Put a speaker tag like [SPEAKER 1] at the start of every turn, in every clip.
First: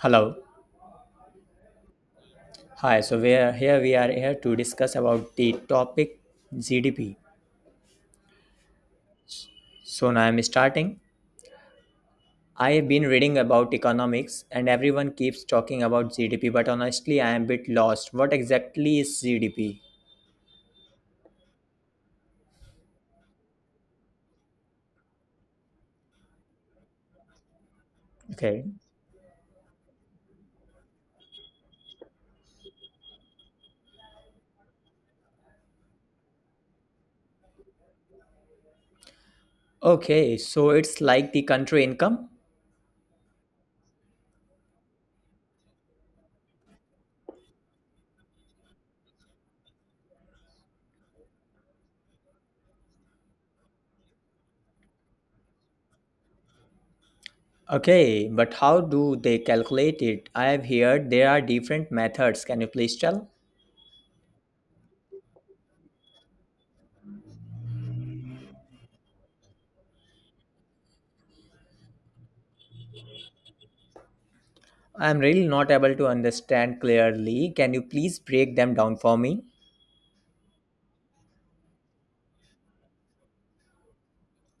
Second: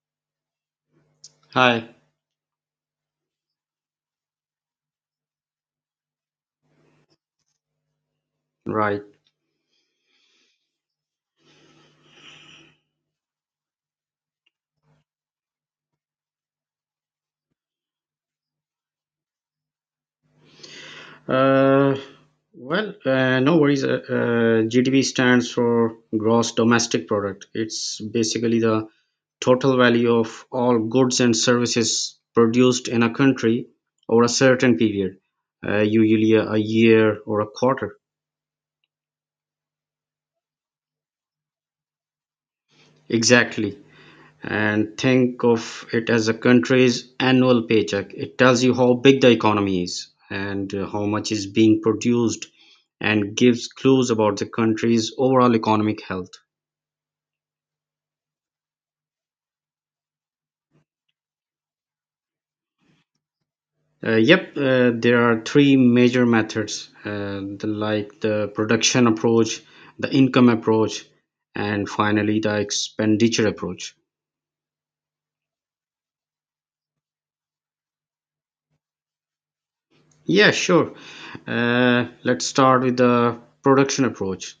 [SPEAKER 1] Hello.
[SPEAKER 2] Hi,
[SPEAKER 1] Hi. So we are here to discuss about the topic GDP.
[SPEAKER 2] right.
[SPEAKER 1] So now I'm starting. I have been reading about economics, and everyone keeps talking about GDP, but honestly, I am a bit lost. What exactly is GDP?
[SPEAKER 2] Uh, well, no worries. GDP stands for gross domestic product. It's basically
[SPEAKER 1] Okay.
[SPEAKER 2] the total value of all goods and services produced in a country over a certain period, usually a year or a quarter.
[SPEAKER 1] Okay. So it's like the country income.
[SPEAKER 2] Exactly. And think of it as a country's annual paycheck. It tells you how big the economy is, and how much is being produced, and gives clues about the country's overall economic health.
[SPEAKER 1] Okay, but how do they calculate it? I have heard there are different methods. Can you please tell?
[SPEAKER 2] Yep, there are three major methods, the, like the production approach, the income approach, and finally the expenditure approach.
[SPEAKER 1] I am really not able to understand clearly. Can you please break them down for me?
[SPEAKER 2] Yeah, sure. Let's start with the production approach.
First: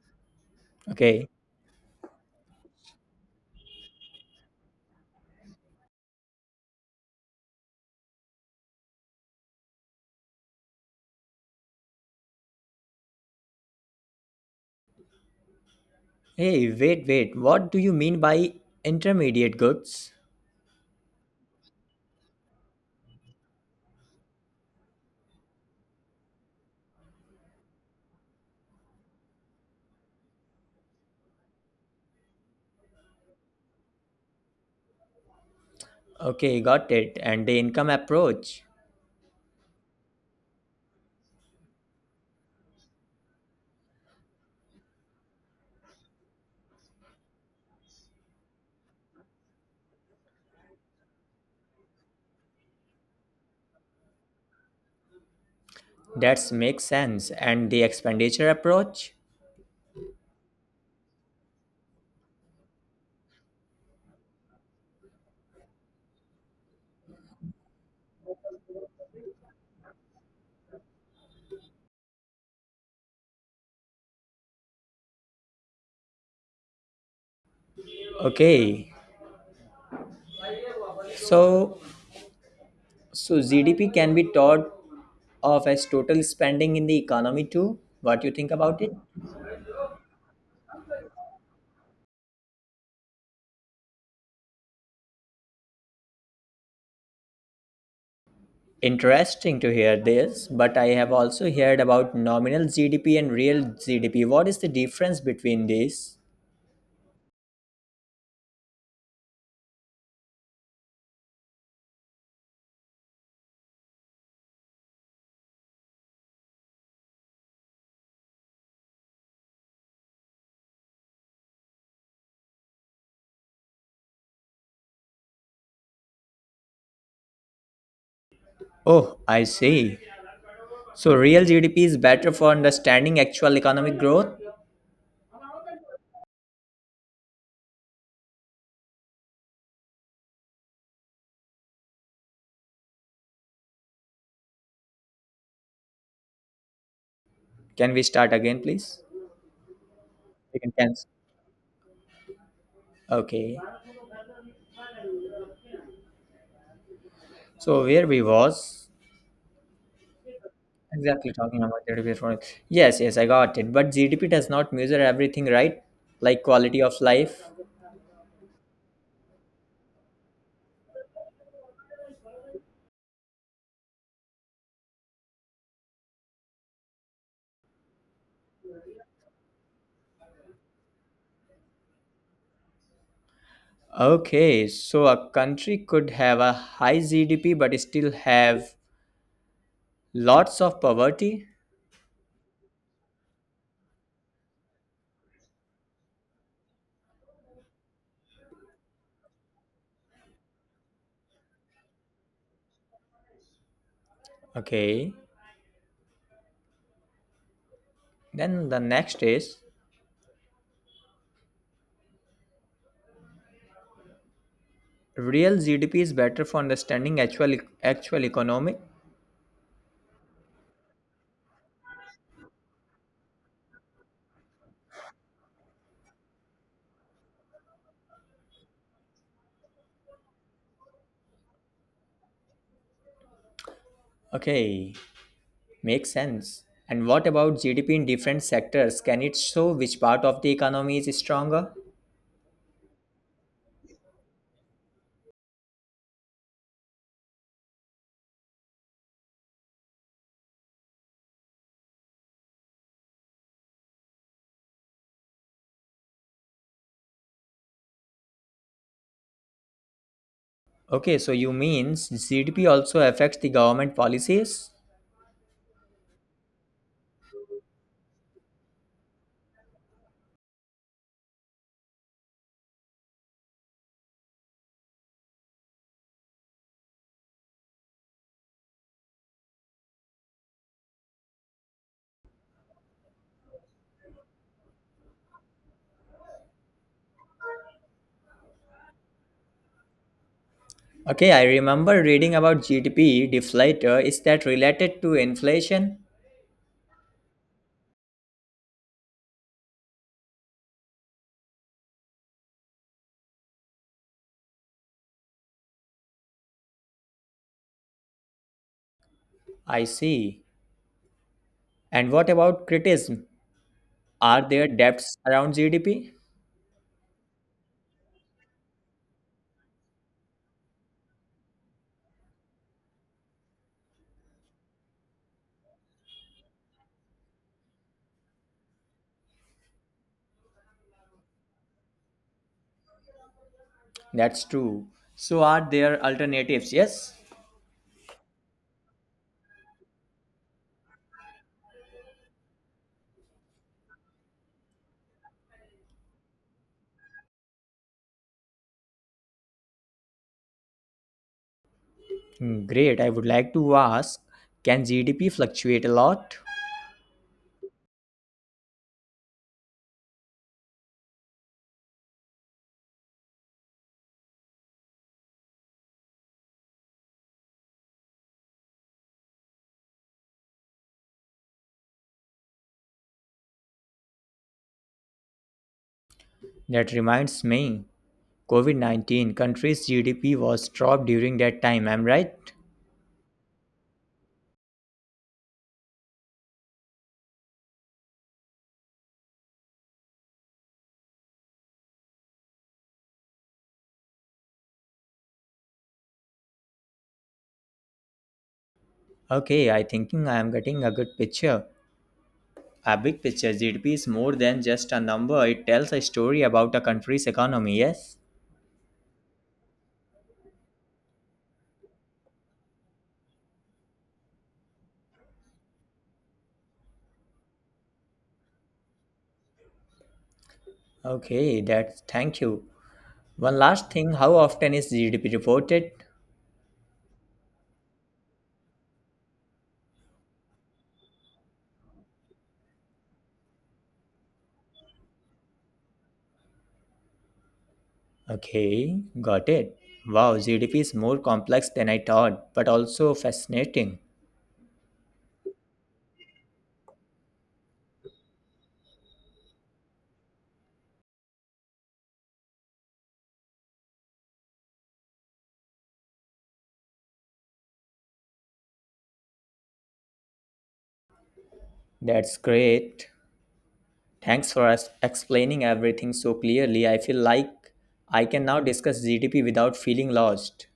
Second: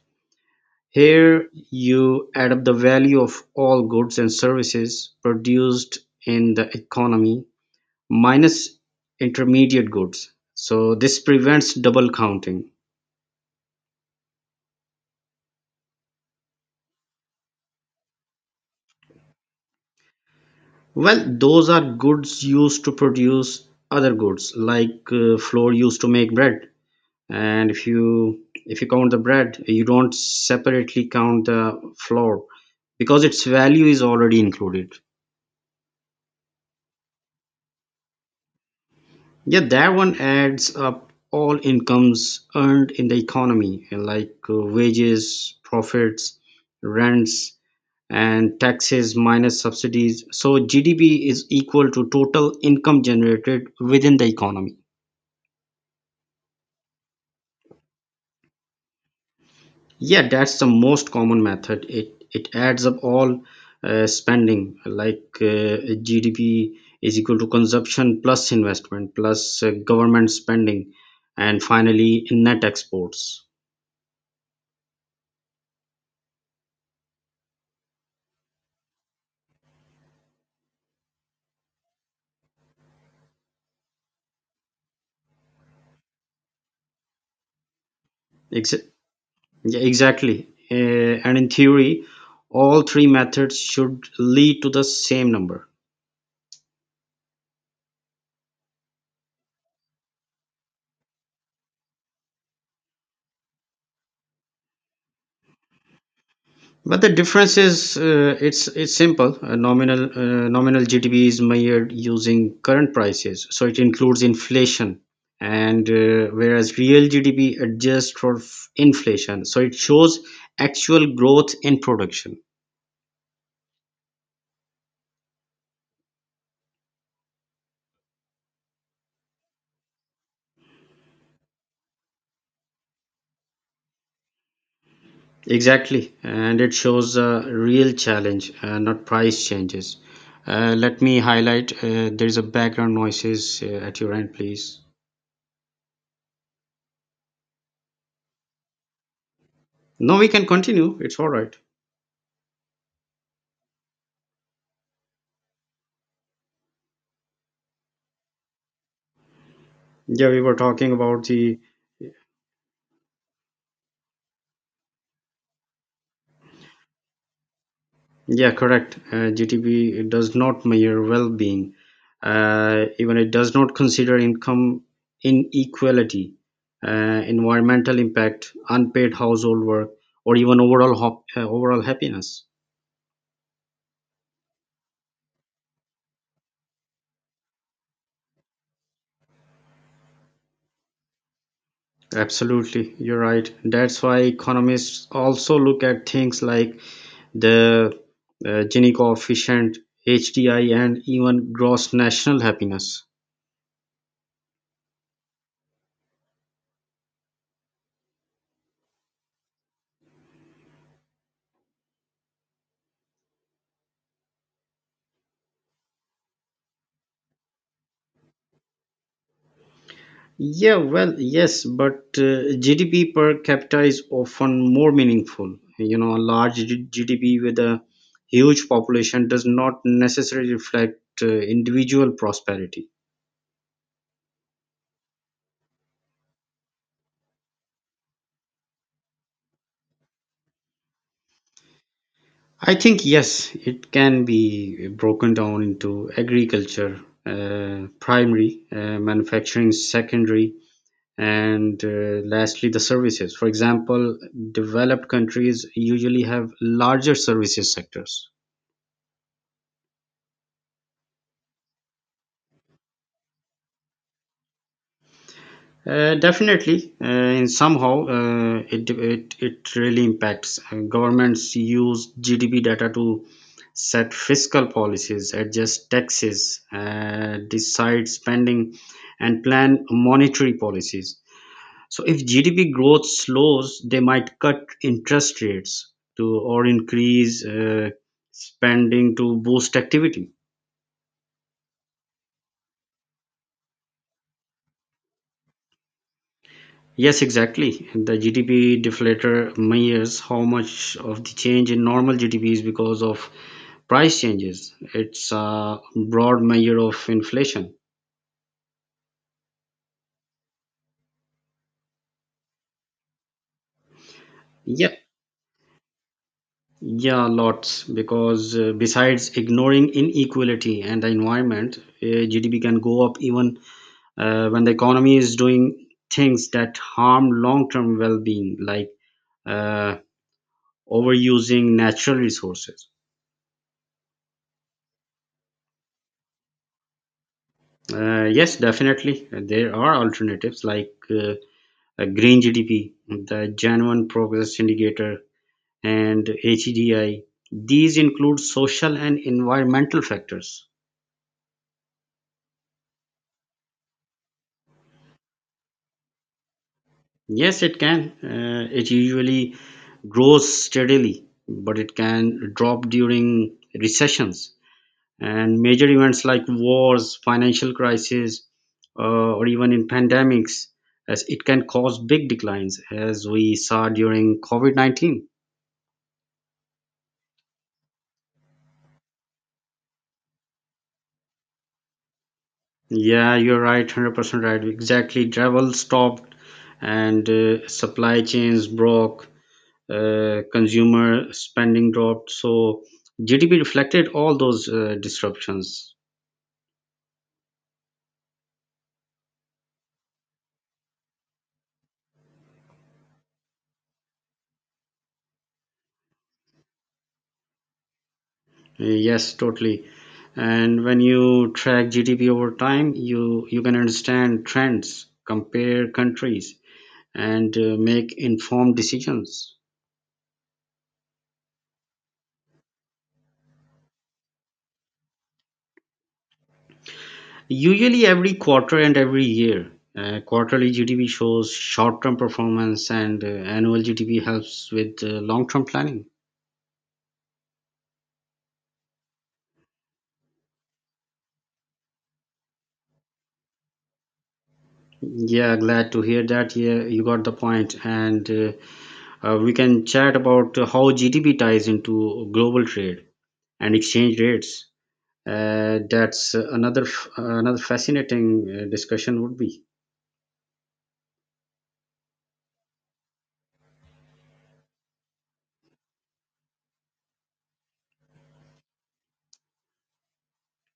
[SPEAKER 1] Okay.
[SPEAKER 2] Here you add up the value of all goods and services produced in the economy minus intermediate goods. So this prevents double counting.
[SPEAKER 1] Hey, wait, wait. What do you mean by intermediate goods?
[SPEAKER 2] Well, those are goods used to produce other goods, like flour used to make bread. And if you count the bread, you don't separately count the flour because its value is already included.
[SPEAKER 1] Okay, got it. And the income approach.
[SPEAKER 2] Yeah, that one adds up all incomes earned in the economy, like wages, profits, rents, and taxes minus subsidies. So GDP is equal to total income generated within the economy.
[SPEAKER 1] That makes sense. And the expenditure approach?
[SPEAKER 2] Yeah, that's the most common method. It adds up all spending, like GDP is equal to consumption plus investment plus government spending, and finally net exports.
[SPEAKER 1] Okay. So, so GDP can be thought of as total spending in the economy too. What do you think
[SPEAKER 2] Ex-
[SPEAKER 1] about it?
[SPEAKER 2] Yeah, exactly. And in theory, all three methods should lead to the same number.
[SPEAKER 1] Interesting to hear this, but I have also heard about nominal GDP and real GDP. What is the difference between these?
[SPEAKER 2] But the difference is it's simple. Nominal GDP is measured using current prices, so it includes inflation, and whereas real GDP adjusts for inflation, so it shows actual growth in production.
[SPEAKER 1] Oh, I see. So, real GDP is better for understanding actual economic growth.
[SPEAKER 2] Exactly, and it shows a real challenge, not price changes. Let me highlight. There is a background noises at your end, please.
[SPEAKER 1] Can we start again, please?
[SPEAKER 2] No, we can
[SPEAKER 1] We can
[SPEAKER 2] continue.
[SPEAKER 1] cancel.
[SPEAKER 2] It's all right.
[SPEAKER 1] Okay. So, where we was
[SPEAKER 2] Yeah, we were talking about
[SPEAKER 1] exactly
[SPEAKER 2] the
[SPEAKER 1] talking about GDP for. Yes, yes, I got it. But GDP does not measure everything, right? Like quality of life.
[SPEAKER 2] yeah, correct. GTP it does not measure well-being. Even it does not consider income inequality, environmental impact, unpaid household work, or even overall overall happiness.
[SPEAKER 1] Okay, so a country could have a high GDP but still have lots of poverty.
[SPEAKER 2] Absolutely, you're right. That's why economists also look at things like the Gini coefficient, HDI, and even gross national happiness.
[SPEAKER 1] Okay. Then the next is real GDP is better for understanding actual economic.
[SPEAKER 2] Yeah, well, yes, but GDP per capita is often more meaningful. You know, a large GDP with a huge population does not necessarily reflect individual prosperity.
[SPEAKER 1] Okay. Makes sense. And what about GDP in different sectors? Can it show which part of the economy is stronger?
[SPEAKER 2] I think yes, it can be broken down into agriculture, primary, manufacturing, secondary, and lastly the services. For example, developed countries usually have larger services sectors.
[SPEAKER 1] Okay, so you means GDP also affects the government policies?
[SPEAKER 2] Definitely, in somehow it really impacts. Governments use GDP data to set fiscal policies, adjust taxes, decide spending, and plan monetary policies. So, if GDP growth slows, they might cut interest rates to or increase spending to boost activity.
[SPEAKER 1] Okay, I remember reading about GDP deflator. Is that related to inflation?
[SPEAKER 2] Yes, exactly. The GDP deflator measures how much of the change in normal GDP is because of price changes. It's a broad measure of inflation.
[SPEAKER 1] I see. And what about criticism? Are there
[SPEAKER 2] Yeah,
[SPEAKER 1] debts around GDP?
[SPEAKER 2] yeah, lots. Because besides ignoring inequality and the environment, GDP can go up even when the economy is doing things that harm long-term well-being, like uh, overusing natural resources.
[SPEAKER 1] That's true. So are there alternatives? Yes?
[SPEAKER 2] Yes, definitely. There are alternatives like Green GDP, the Genuine Progress Indicator, and HEDI. These include social and environmental factors.
[SPEAKER 1] Hmm, great. I would like to ask, can GDP fluctuate a lot?
[SPEAKER 2] Yes, it can. It usually grows steadily, but it can drop during recessions, and major events like wars, financial crisis, or even in pandemics, as it can cause big declines as we saw during covid-19.
[SPEAKER 1] That reminds me. COVID-19 country's GDP was dropped during that time, am right?
[SPEAKER 2] Yeah, you're right, 100% right. Exactly, travel stopped, and supply chains broke, consumer spending dropped, so gdp reflected all those disruptions.
[SPEAKER 1] Okay, I thinking I am getting a good picture. A big picture GDP is more than just a number. It tells a story about a country's economy, yes?
[SPEAKER 2] Yes, totally. And when you track GDP over time, you can understand trends, compare countries, and make informed decisions.
[SPEAKER 1] Okay, that's thank you. One last thing, how often is GDP reported?
[SPEAKER 2] Usually, every quarter and every year, quarterly GDP shows short-term performance, and annual GDP helps with long-term planning.
[SPEAKER 1] Okay, got it. Wow, GDP is more complex than I thought, but also fascinating.
[SPEAKER 2] Yeah, glad to hear that. Yeah, you got the point. And We can chat about how GDP ties into global trade and exchange rates. That's Another another fascinating discussion would be.
[SPEAKER 1] That's great. Thanks for us explaining everything so clearly. I feel like I can now discuss GDP without feeling lost.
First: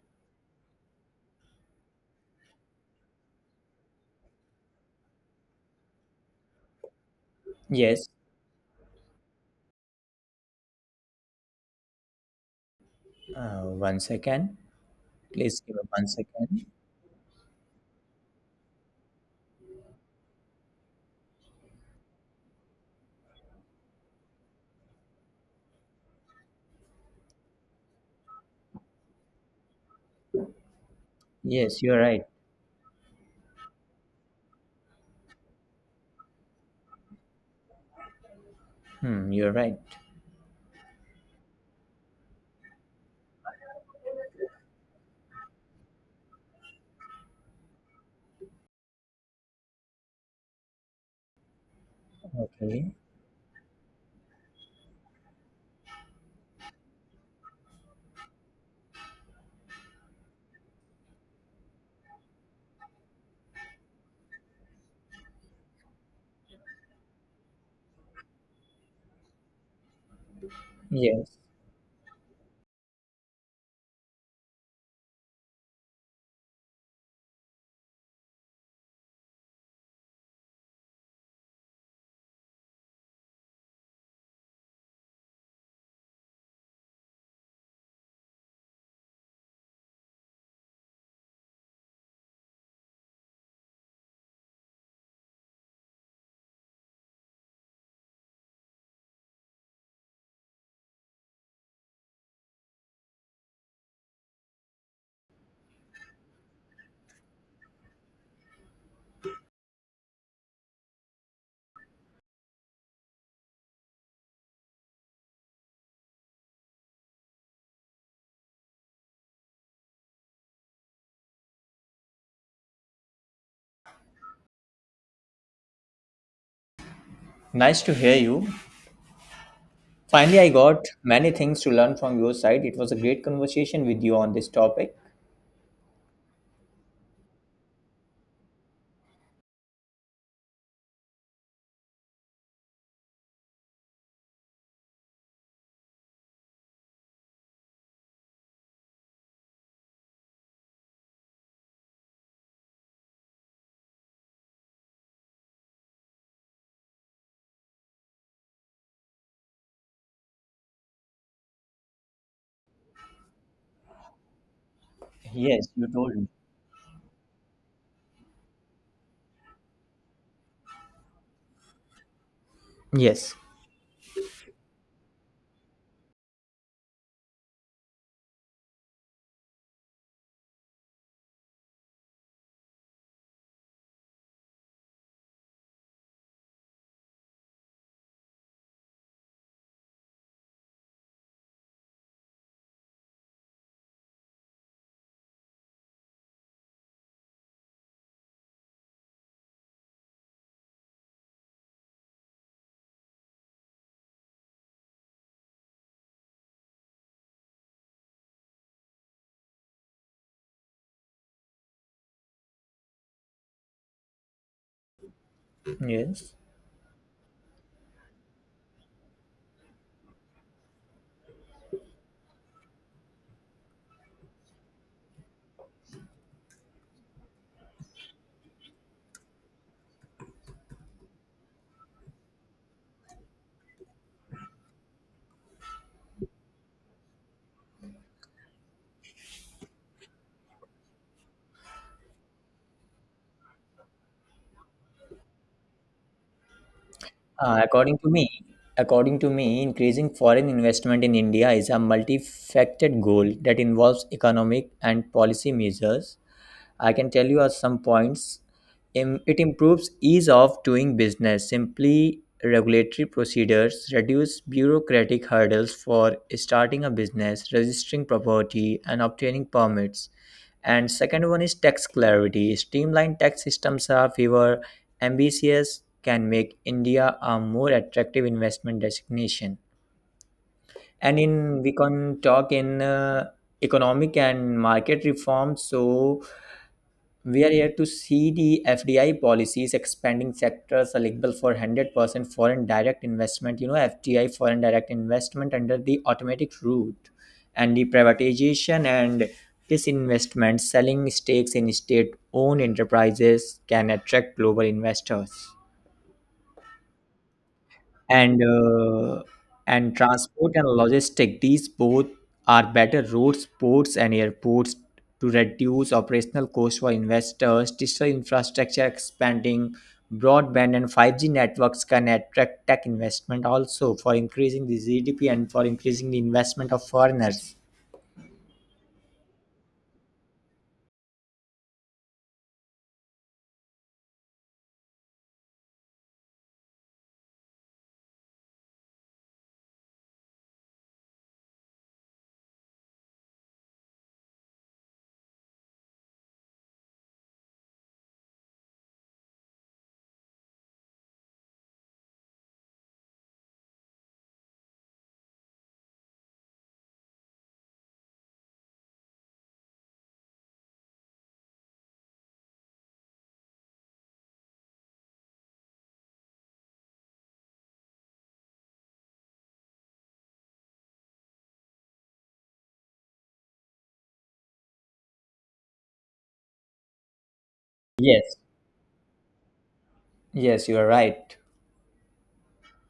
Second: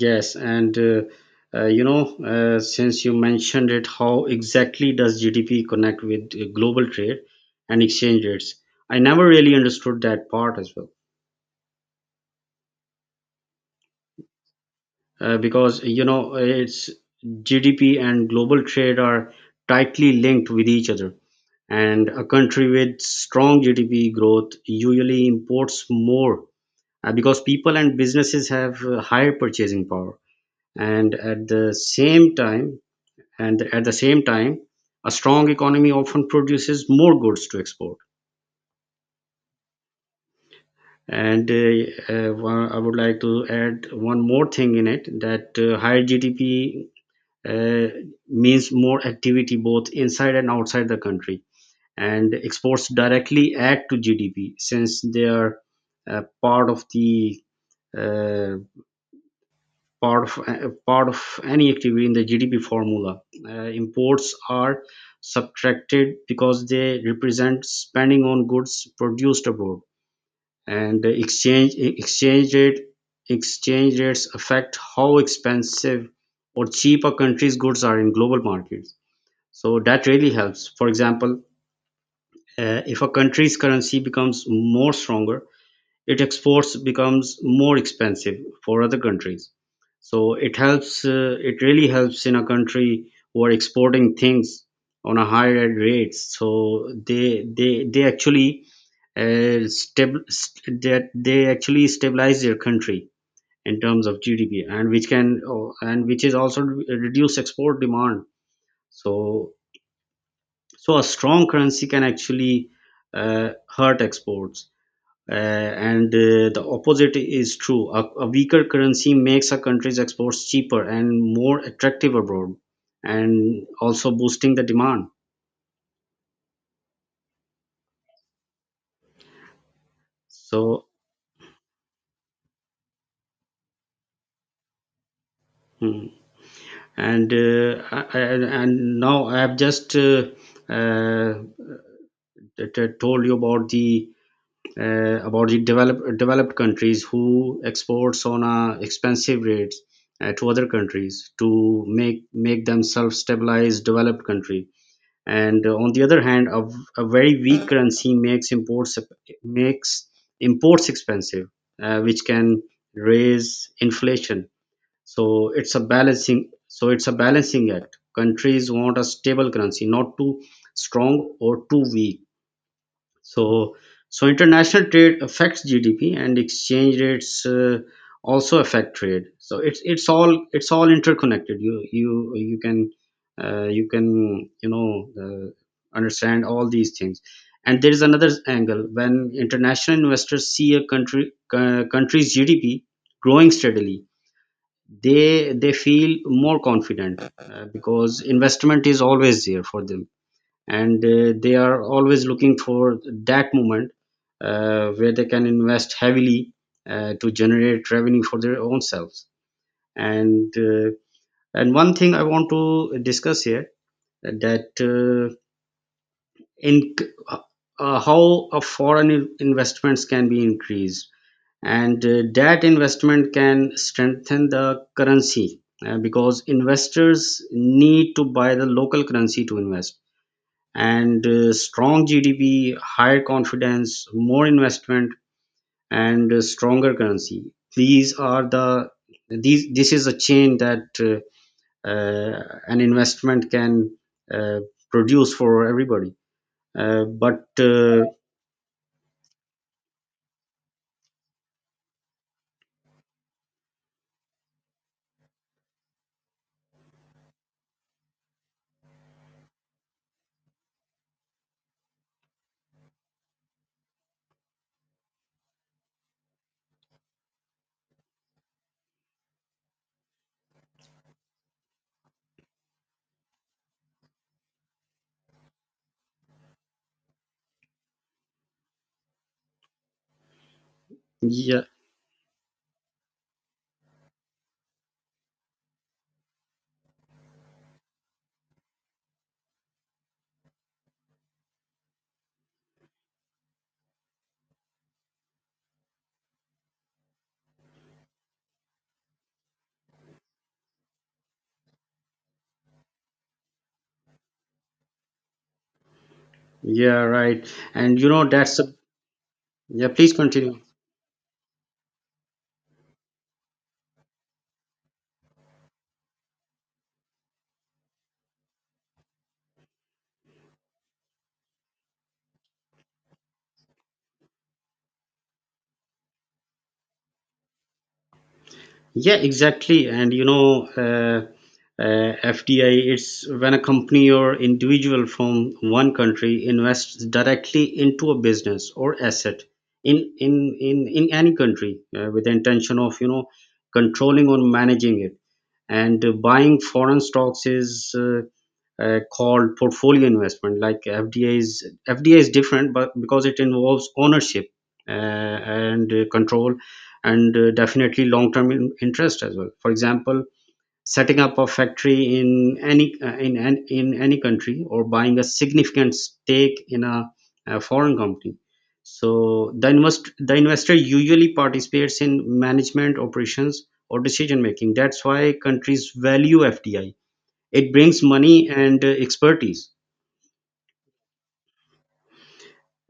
[SPEAKER 2] Yes, and you know, since you mentioned it, how exactly does GDP connect with global trade and
[SPEAKER 1] Yes.
[SPEAKER 2] exchange rates? I never really understood that part as well,
[SPEAKER 1] One second. Please give me
[SPEAKER 2] because you
[SPEAKER 1] one
[SPEAKER 2] know,
[SPEAKER 1] second.
[SPEAKER 2] it's GDP and global trade are tightly linked with each other. And a country with strong GDP growth usually imports more because people and businesses have higher purchasing power, and at the
[SPEAKER 1] Yes, you're right.
[SPEAKER 2] same time and at the same time a strong economy often produces more goods to export.
[SPEAKER 1] Hmm, you're right.
[SPEAKER 2] and uh, I would like to add one more thing in it, that higher gdp uh, means more activity both inside and outside the country, and exports
[SPEAKER 1] Okay.
[SPEAKER 2] directly add to gdp since they are uh, part of the uh, part of any activity in the GDP formula. Imports are subtracted because they represent spending on goods produced abroad, and the
[SPEAKER 1] Yes.
[SPEAKER 2] exchange rates affect how expensive or cheap a country's goods are in global markets. So that really helps. For example, if a country's currency becomes more stronger, its exports becomes more expensive for other countries, so it helps it really helps in a country who are exporting things on a higher rates, so they actually that they actually stabilize their country in terms of GDP, and which can oh, and which is also reduce export demand. So so a strong currency can actually uh, hurt exports, and the opposite is true. A weaker currency makes a country's exports cheaper and more attractive abroad, and also boosting the demand.
[SPEAKER 1] Nice to hear you. Finally, I got
[SPEAKER 2] So,
[SPEAKER 1] many things to learn from your side. It was a great conversation with you on this topic.
[SPEAKER 2] hmm. And now I have just uh, told you about the about the developed countries who exports on a expensive rates to other countries to make themselves stabilized developed country. And on the other hand, a very weak currency makes imports expensive, which can raise inflation. so
[SPEAKER 1] Yes,
[SPEAKER 2] it's a
[SPEAKER 1] you told me.
[SPEAKER 2] balancing so it's a balancing act. Countries want a stable currency, not too strong or too weak.
[SPEAKER 1] Yes.
[SPEAKER 2] So, so international trade affects GDP, and exchange rates also affect trade. So it's all interconnected. You can you can you know understand all these things. And there is another angle: when international investors see a country country's GDP growing steadily, they feel more confident because investment is always there for them, and they are always looking for that moment where they can invest heavily to generate revenue for their own selves, and and one thing I want to discuss here, that
[SPEAKER 1] Yes.
[SPEAKER 2] in how a foreign investments can be increased, and that investment can strengthen the currency because investors need to buy the local currency to invest. And strong GDP, higher confidence, more investment, and stronger currency. These are the these. This is a chain that an investment can uh, produce for everybody. But
[SPEAKER 1] Uh, according to me, according to me, increasing foreign investment in India is a multifaceted goal that involves economic and policy measures. I can tell you are some points. It improves ease of doing business, simply regulatory procedures, reduce bureaucratic hurdles for starting a business, registering property, and obtaining permits. And second one is tax clarity. Streamlined tax systems are fewer ambitious can make India a more attractive investment destination. And in
[SPEAKER 2] Yeah,
[SPEAKER 1] we can talk in economic and market reforms. So we are here to see the FDI policies expanding sectors eligible for 100% foreign direct investment, you know, FDI foreign direct investment under the automatic route and the privatization and disinvestment, selling stakes in state owned enterprises can attract global investors
[SPEAKER 2] yeah, right. And you know,
[SPEAKER 1] and
[SPEAKER 2] that's a
[SPEAKER 1] uh,
[SPEAKER 2] yeah.
[SPEAKER 1] and
[SPEAKER 2] Please
[SPEAKER 1] transport
[SPEAKER 2] continue.
[SPEAKER 1] and logistic these both are better roads ports and airports to reduce operational costs for investors digital infrastructure expanding broadband and 5G networks can attract tech investment also for increasing the GDP and for increasing the investment of foreigners.
[SPEAKER 2] Yeah, exactly. And you know, FDI, it's when a company or individual from one country invests directly into a business or asset in any country with the intention of you know controlling or managing it. And buying foreign stocks is called portfolio investment. Like FDI is different, but because it involves ownership and control, and definitely long term interest as well. For example, setting up a factory in any in any country, or buying a significant stake in a foreign company. So the investor usually participates in management operations or decision making. That's why countries value fdi. It brings
[SPEAKER 1] Yes,
[SPEAKER 2] money and expertise,
[SPEAKER 1] yes, you are right.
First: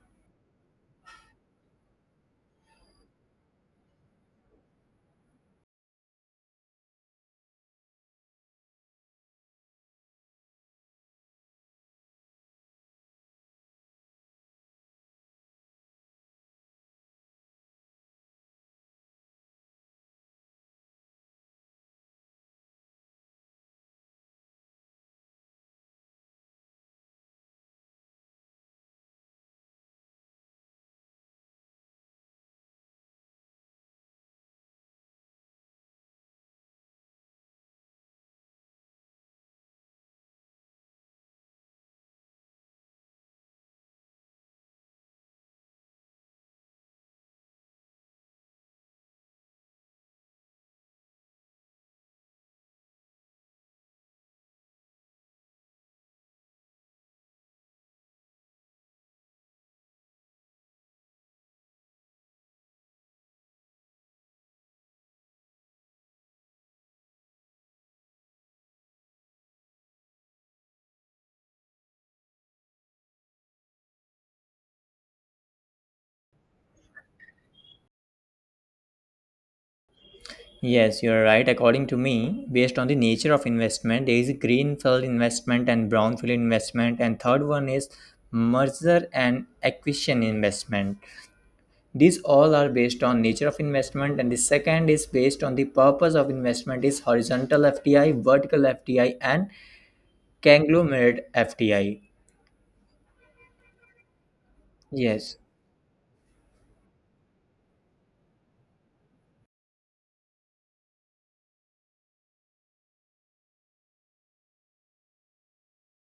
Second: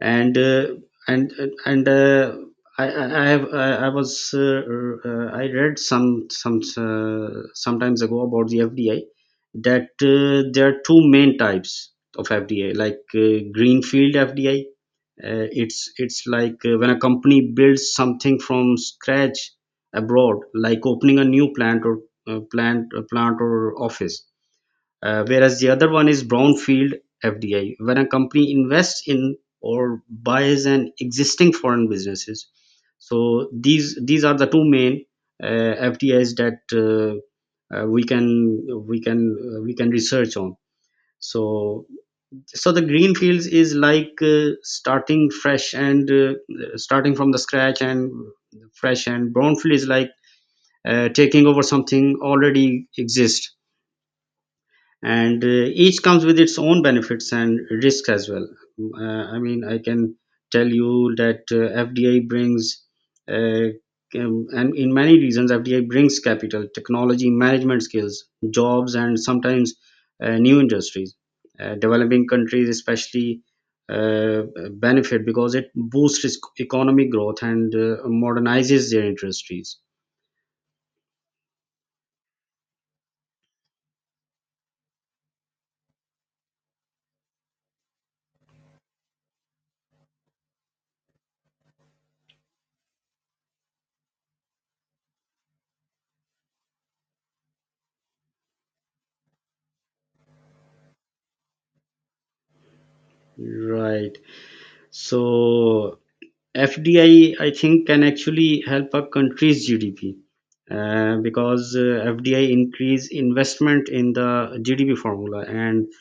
[SPEAKER 2] and uh, and and I have I was I read some sometimes ago about the FDI, that there are two main types of FDI, like greenfield FDI, it's like when a company builds something from scratch abroad, like opening a new plant or plant or office, whereas the other one is brownfield FDI, when a company invests in or buys an existing foreign businesses. So these are the two main FDIs that we can research on. So so the green fields is like starting fresh and starting from the scratch and fresh, and brownfield is like taking over something already exists, and each comes with its own benefits and risks as well. I mean, I can tell you that FDI brings, uh, and in many reasons, FDI brings capital, technology, management skills, jobs, and sometimes new industries. Developing countries, especially, uh, benefit because it boosts its economic growth and modernizes their industries.
[SPEAKER 1] Yes, you're right. According to me, based on the nature of investment, there is a greenfield investment and brownfield investment, and third one is merger and acquisition investment. These all are based on nature of investment, and the second is based on the purpose of investment is horizontal FDI, vertical FDI, and conglomerate FDI.
[SPEAKER 2] Right.
[SPEAKER 1] Yes.
[SPEAKER 2] So FDI, I think, can actually help a country's GDP because FDI increase investment in the GDP formula and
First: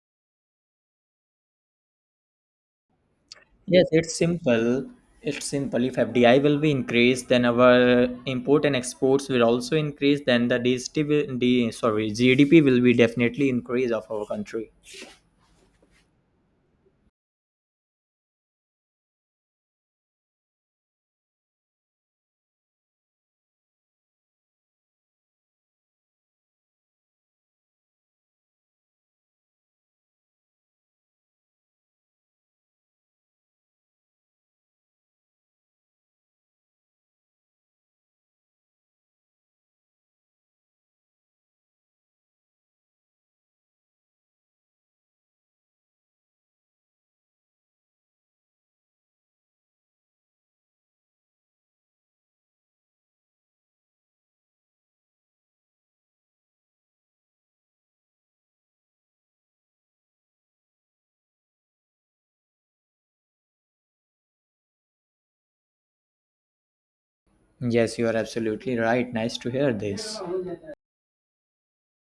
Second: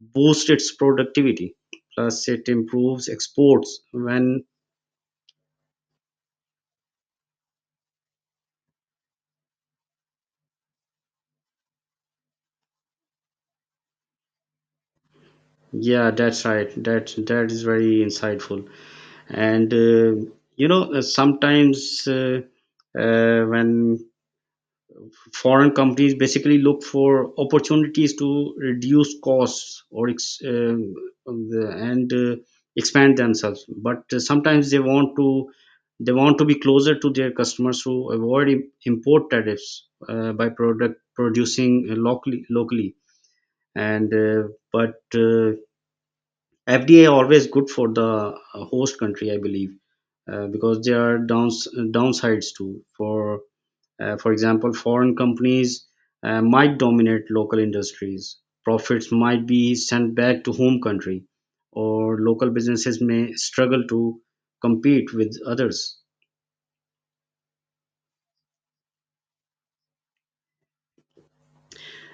[SPEAKER 2] boost its productivity. Plus, it improves exports.
[SPEAKER 1] Yes, it's
[SPEAKER 2] When
[SPEAKER 1] simple. It's simple. If FDI will be increased, then our import and exports will also increase. Then the DST will, D, sorry, GDP will be definitely increase of our country.
[SPEAKER 2] Yeah, that's right. That is very insightful. And sometimes when foreign companies basically look for opportunities to reduce costs or ex- the- and expand themselves, but sometimes they want to be closer to their customers to avoid import tariffs by product producing locally. And but FDA always good for the host country, I believe, because there are downsides too. For for example, foreign companies might dominate local industries. Profits might be sent back to home country, or local businesses may struggle to compete with others.
[SPEAKER 1] Yes, you are absolutely right. Nice to hear this.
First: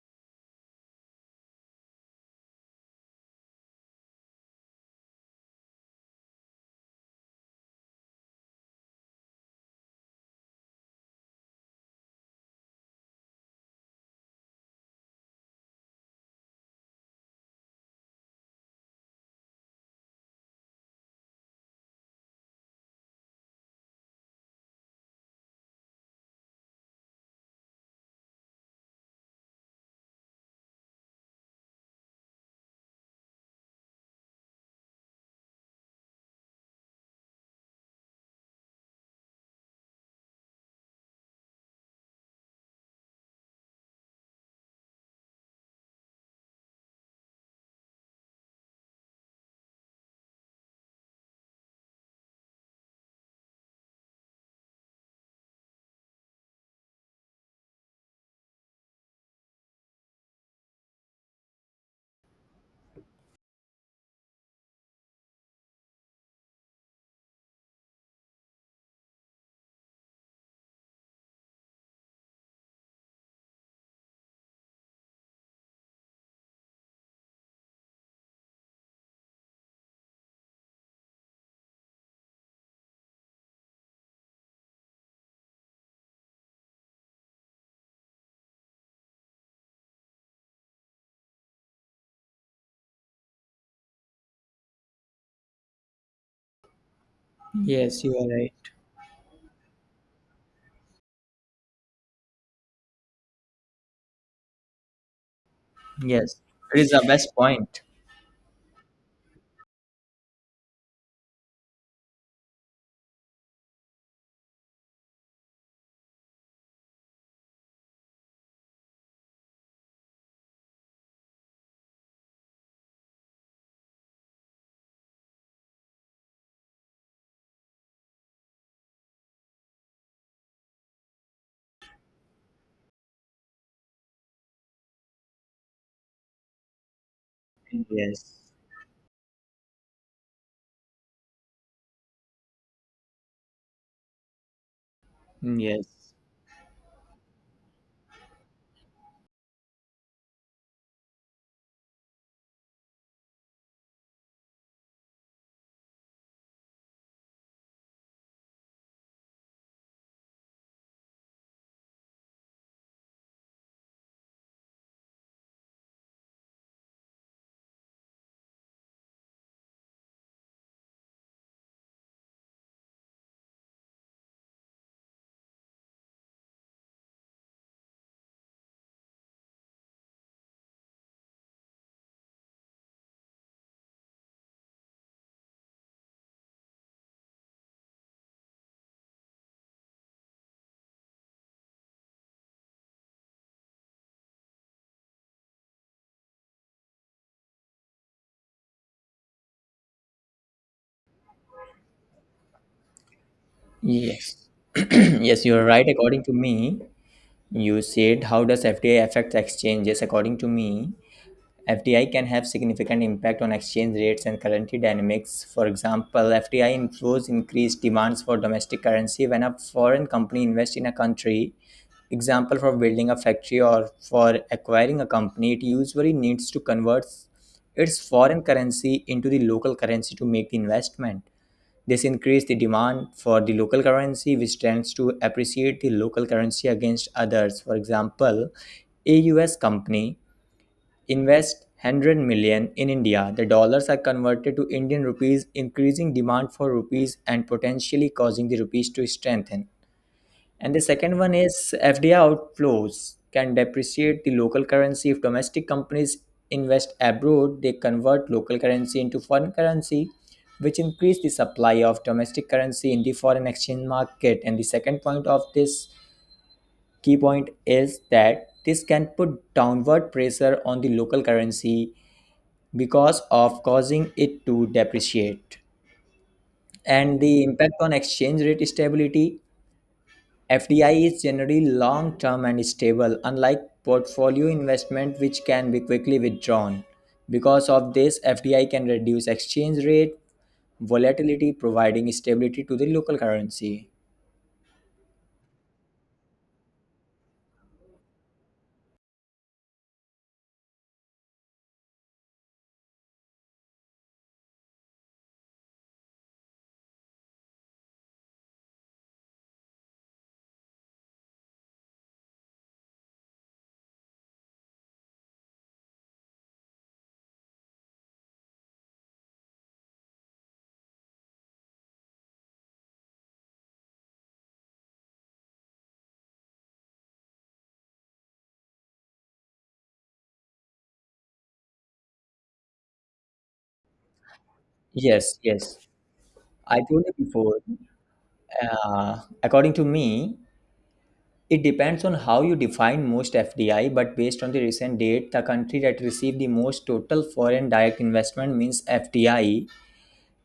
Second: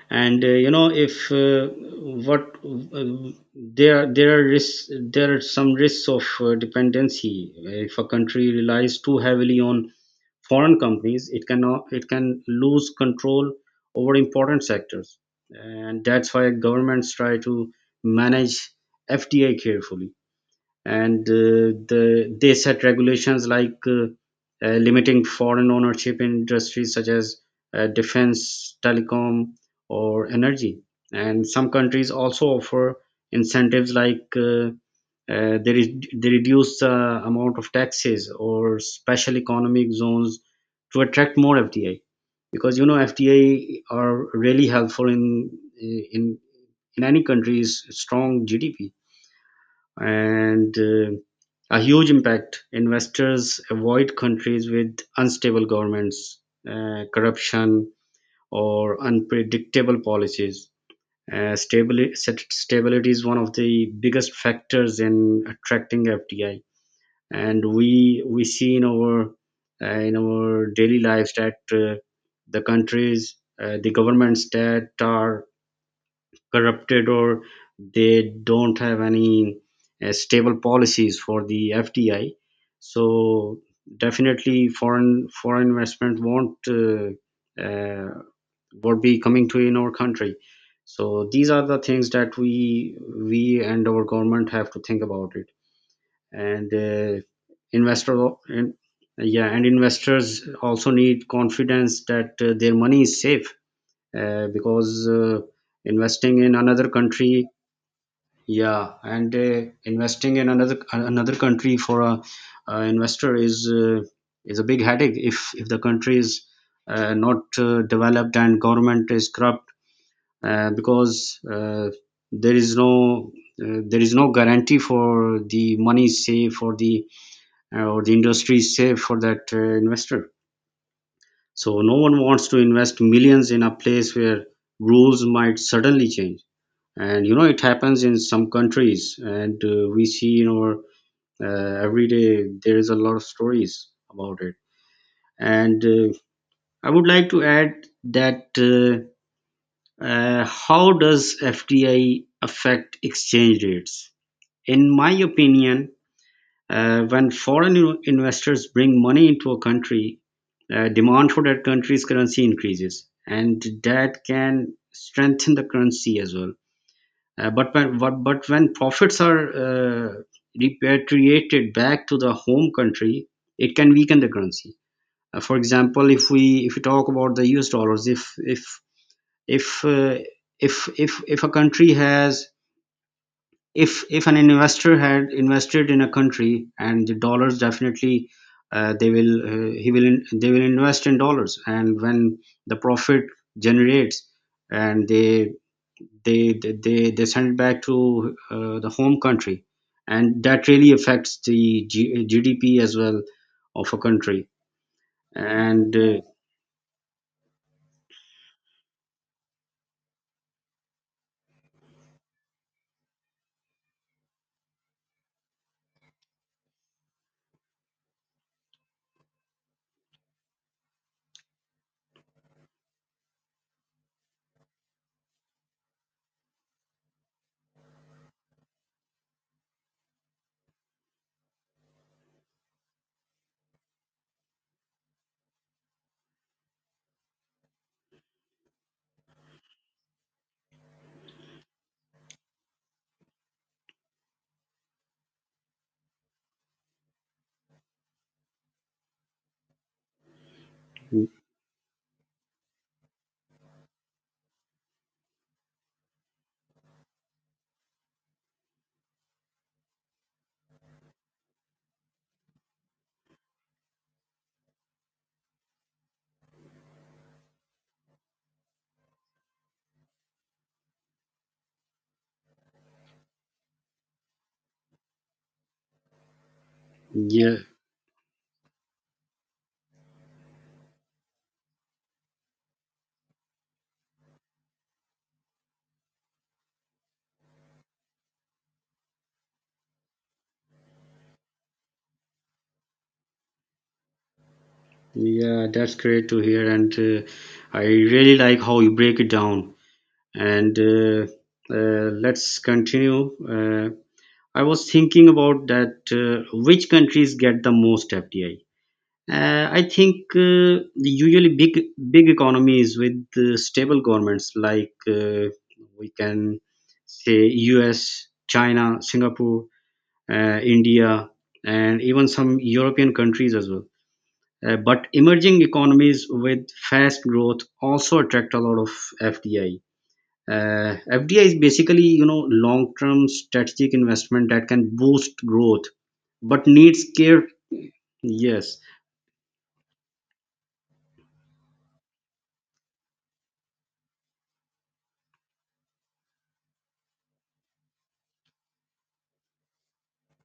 [SPEAKER 2] And you know if what there there are risks there are some risks of dependency. If a country relies too heavily on foreign companies, it can lose control over important sectors. And that's why governments try to manage FTA carefully. And they set regulations like limiting foreign ownership in industries such as defense, telecom, or energy. And some countries also offer incentives like they reduce the amount of taxes or special economic zones to attract more FDI, because FDI are really helpful in in any country's strong GDP and a huge impact. Investors avoid countries with unstable governments, corruption, or unpredictable policies. Stability is one of the biggest factors in attracting FDI, and we see in our daily lives that the countries, the governments that are corrupted or they don't have any stable policies for the FDI. So definitely foreign investment won't be coming to in our country. So these are the things that we and our government have to think about it. And
[SPEAKER 1] Yes, you are
[SPEAKER 2] investor,
[SPEAKER 1] right.
[SPEAKER 2] in, yeah, and investors also need confidence that their money is safe, because
[SPEAKER 1] Yes,
[SPEAKER 2] investing in
[SPEAKER 1] it
[SPEAKER 2] another
[SPEAKER 1] is the best
[SPEAKER 2] country.
[SPEAKER 1] point.
[SPEAKER 2] Yeah, and investing in another country for a investor is a big headache if the country is not developed and government is corrupt, because there is no there is no guarantee for the money safe for the or the industry safe for that investor. So no one wants to invest millions in a place where rules might suddenly change. And you know it happens in
[SPEAKER 1] Yes,
[SPEAKER 2] some countries, and we see in our every day there is a lot of stories about it. And
[SPEAKER 1] yes,
[SPEAKER 2] I would like to add that how does FDI affect exchange rates. In my opinion, when foreign investors bring money into a country, demand for that country's currency increases and that can strengthen the currency as well. But when profits are repatriated back to the home country, it can weaken the currency. For example, if we talk about the U.S. dollars, if uh, if a country has if an investor had invested in a country and the dollars, definitely they will invest in dollars. And when the profit generates, and they send it back to the home country, and that really affects the GDP as well of a
[SPEAKER 1] yes,
[SPEAKER 2] country.
[SPEAKER 1] yes. You are right.
[SPEAKER 2] And
[SPEAKER 1] According to me, you said how does FDI affect exchanges? According to me, FDI can have significant impact on exchange rates and currency dynamics. For example, FDI inflows increase demands for domestic currency when a foreign company invests in a country. Example for building a factory or for acquiring a company, it usually needs to convert its foreign currency into the local currency to make the investment. This increases the demand for the local currency, which tends to appreciate the local currency against others. For example, a US company invest 100 million in India, the dollars are converted to Indian rupees, increasing demand for rupees and potentially causing the rupees to strengthen. And the second one is FDI outflows can depreciate the local currency if domestic companies invest abroad, they convert local currency into foreign currency, which increase the supply of domestic currency in the foreign exchange market. And the second point of this key point is that this can put downward pressure on the local currency because of causing it to depreciate. And the
[SPEAKER 2] yeah
[SPEAKER 1] impact on exchange rate stability FDI is generally long term and stable, unlike portfolio investment, which can be quickly withdrawn. Because of this, FDI can reduce exchange rate volatility, providing stability to the local currency.
[SPEAKER 2] yeah that's great to hear. And I really like how you break it down. And let's continue. uh, I was thinking about that which countries get the most FDI. I think the usually big economies with stable governments, like, we can say U.S., China, Singapore, India, and even some European countries as well. But emerging economies with fast growth also attract a lot of FDI. FDI is basically long term strategic investment that can boost
[SPEAKER 1] Yes, yes.
[SPEAKER 2] growth, but
[SPEAKER 1] I told
[SPEAKER 2] needs
[SPEAKER 1] you
[SPEAKER 2] care.
[SPEAKER 1] before,
[SPEAKER 2] Yes,
[SPEAKER 1] according to me, it depends on how you define most FDI, but based on the recent date, the country that received the most total foreign direct investment means FDI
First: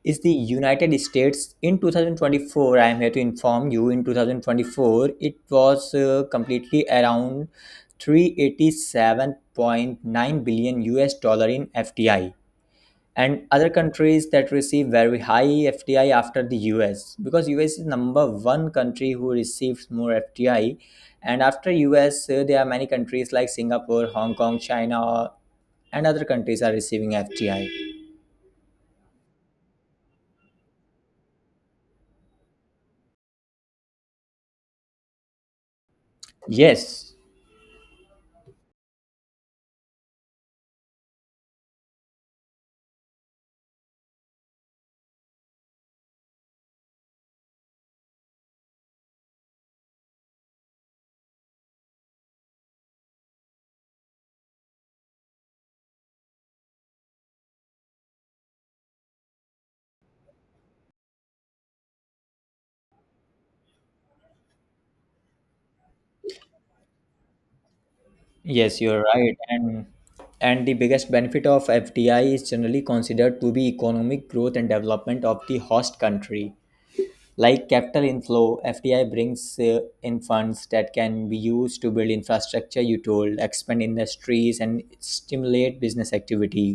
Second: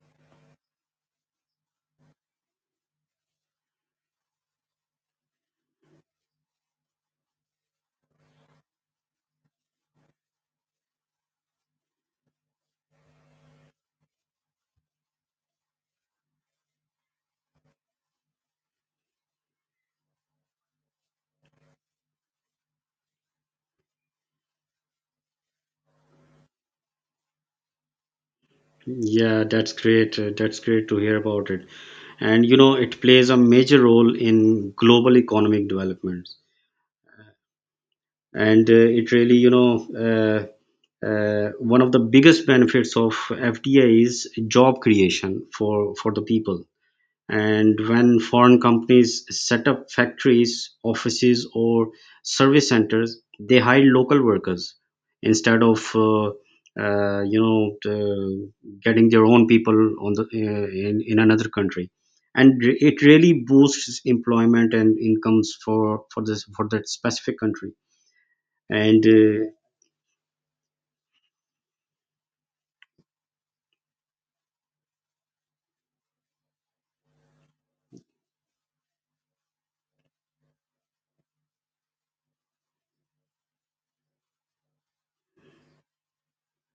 [SPEAKER 1] is the United States in 2024. I am here to inform you in 2024 it was completely around 387.9 billion US dollar in FDI and other countries that receive very high FDI after the US because US is number one country who receives more FDI and after US there are many countries like Singapore, Hong Kong, China and other countries are receiving FDI.
[SPEAKER 2] yeah, that's great. That's great to hear about it. And you know, it plays a major role in global economic developments.
[SPEAKER 1] Yes.
[SPEAKER 2] And it really, you know, one of the biggest benefits of FDI is job creation for the people. And when foreign companies set up factories, offices, or service centers, they hire local workers instead of uh, you know the- getting their own people on the in another country, and it really boosts employment and incomes for that specific country.
[SPEAKER 1] Yes, you're
[SPEAKER 2] And
[SPEAKER 1] right, and the biggest benefit of FDI is generally considered to be economic growth and development of the host country. Like capital inflow, FDI brings in funds that can be used to build infrastructure, you told, expand industries, and stimulate business activity.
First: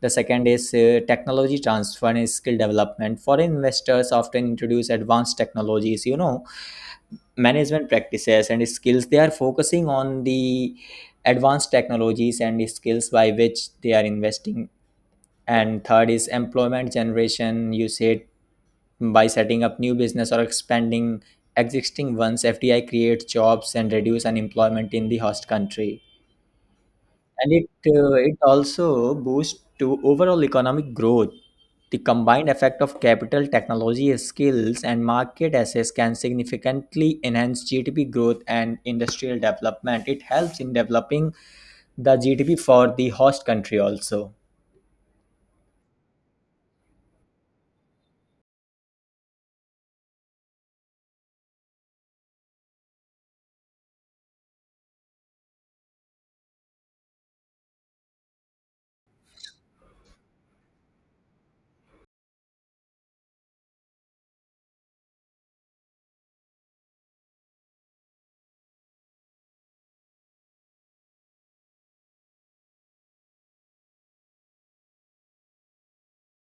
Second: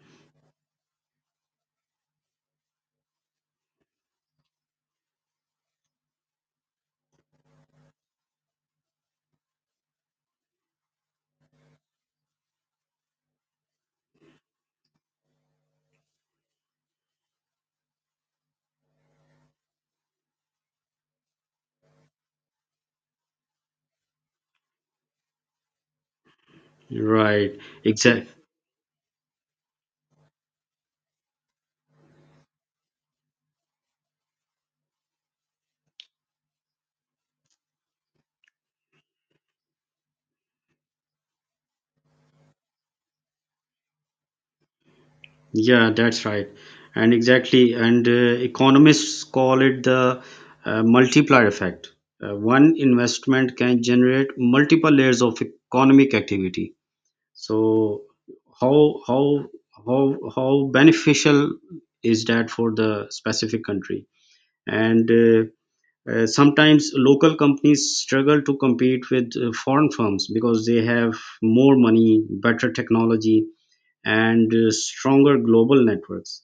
[SPEAKER 1] The second is technology transfer and skill development. Foreign investors often introduce advanced technologies, you know, management practices and skills. They are focusing on the advanced technologies and skills by which they are investing. And third is employment generation. You said by setting up new business or expanding existing ones, FDI creates jobs and reduce unemployment in the host country. And
[SPEAKER 2] right,
[SPEAKER 1] it uh,
[SPEAKER 2] exactly.
[SPEAKER 1] it also boosts to overall economic growth. The combined effect of capital, technology, skills, and market access can significantly enhance GDP growth and industrial development. It helps in developing the GDP for the host country also.
[SPEAKER 2] Yeah, that's right. And exactly, and economists call it the multiplier effect. One investment can generate multiple layers of economic activity. So how how how beneficial is that for the specific country? And sometimes local companies struggle to compete with foreign firms, because they have more money, better technology, and stronger global networks.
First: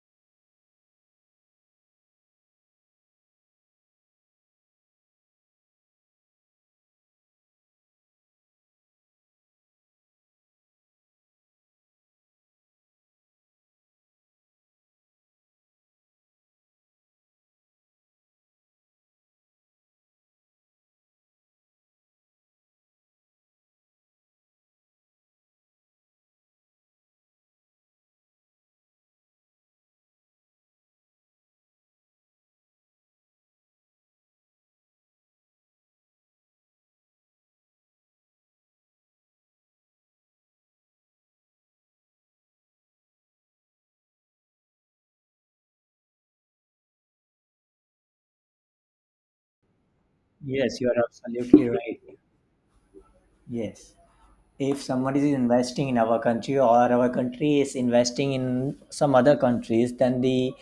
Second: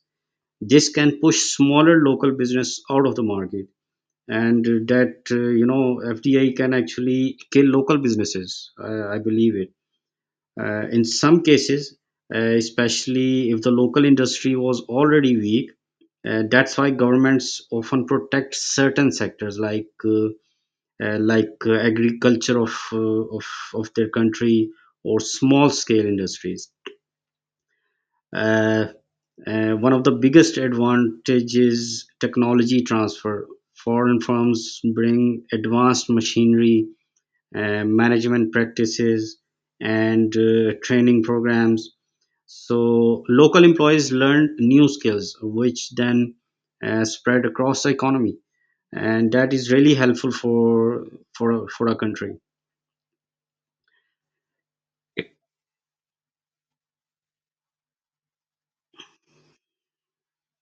[SPEAKER 2] This can push smaller local business out of the market. And that you know, fdi can actually kill local businesses, I believe it, in some cases, especially if the local industry was already weak. That's why governments often protect certain sectors, like agriculture of their country, or small scale industries. Uh, One of the biggest advantages is technology transfer. Foreign firms bring advanced machinery, management practices, and training programs. So local employees learn new skills, which then spread across the economy, and that is really helpful for
[SPEAKER 1] Yes, you are
[SPEAKER 2] for
[SPEAKER 1] absolutely
[SPEAKER 2] for a
[SPEAKER 1] right.
[SPEAKER 2] country.
[SPEAKER 1] Yes. If somebody is investing in our country or our country is investing in some other countries then the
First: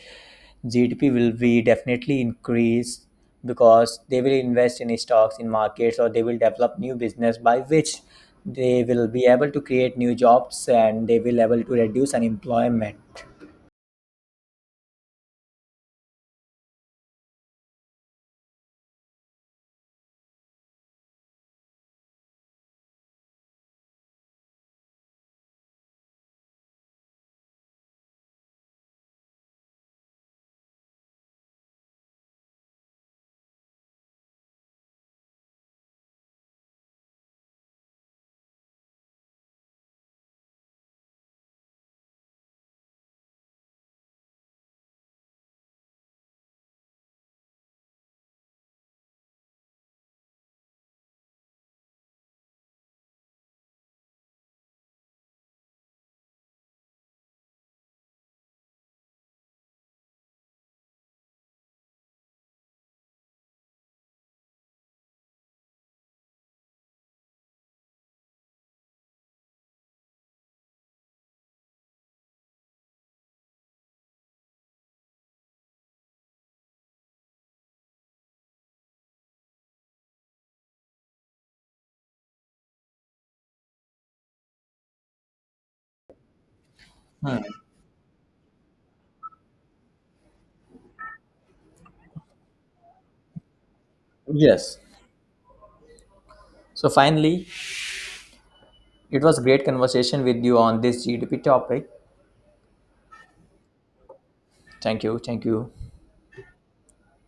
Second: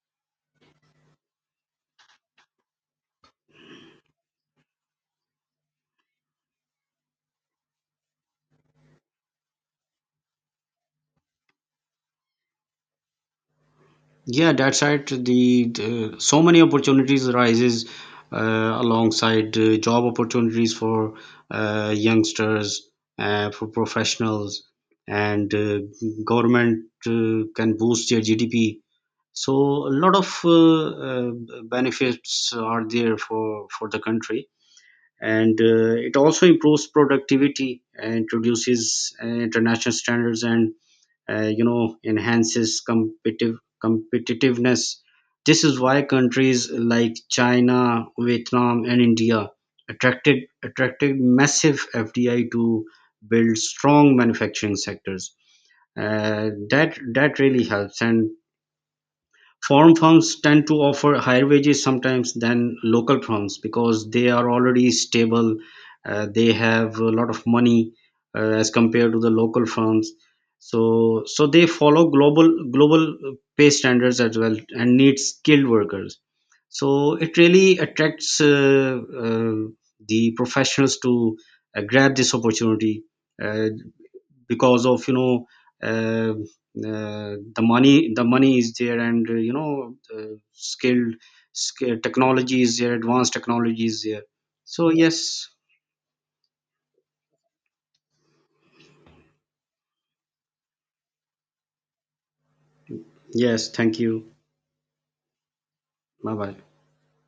[SPEAKER 1] GDP will be definitely increased because they will invest in stocks in markets or they will develop new business by which they will be able to create new jobs and they will able to reduce unemployment.
[SPEAKER 2] Yeah, that's right. The So many opportunities arises alongside job opportunities for youngsters, for professionals, and government can boost their GDP. So a lot of benefits are there for the country, and it also improves productivity and introduces international standards, and you know enhances competitiveness. This is why countries like china, vietnam, and india attracted massive FDI to build strong manufacturing sectors. That really helps. And foreign firms tend to offer higher wages sometimes than local firms because they are already stable. They have a lot of money as compared to the local firms. So they follow global pay standards as well and need skilled workers. So it really attracts the professionals to grab this opportunity. Uh, because of uh,
[SPEAKER 1] Hmm.
[SPEAKER 2] the money is there. And skilled technology is there, advanced technology is there.
[SPEAKER 1] Yes,
[SPEAKER 2] So yes,
[SPEAKER 1] so finally it was great conversation with you on this GDP topic.
[SPEAKER 2] yes, thank you.
[SPEAKER 1] Thank you. Thank you.
[SPEAKER 2] Bye bye.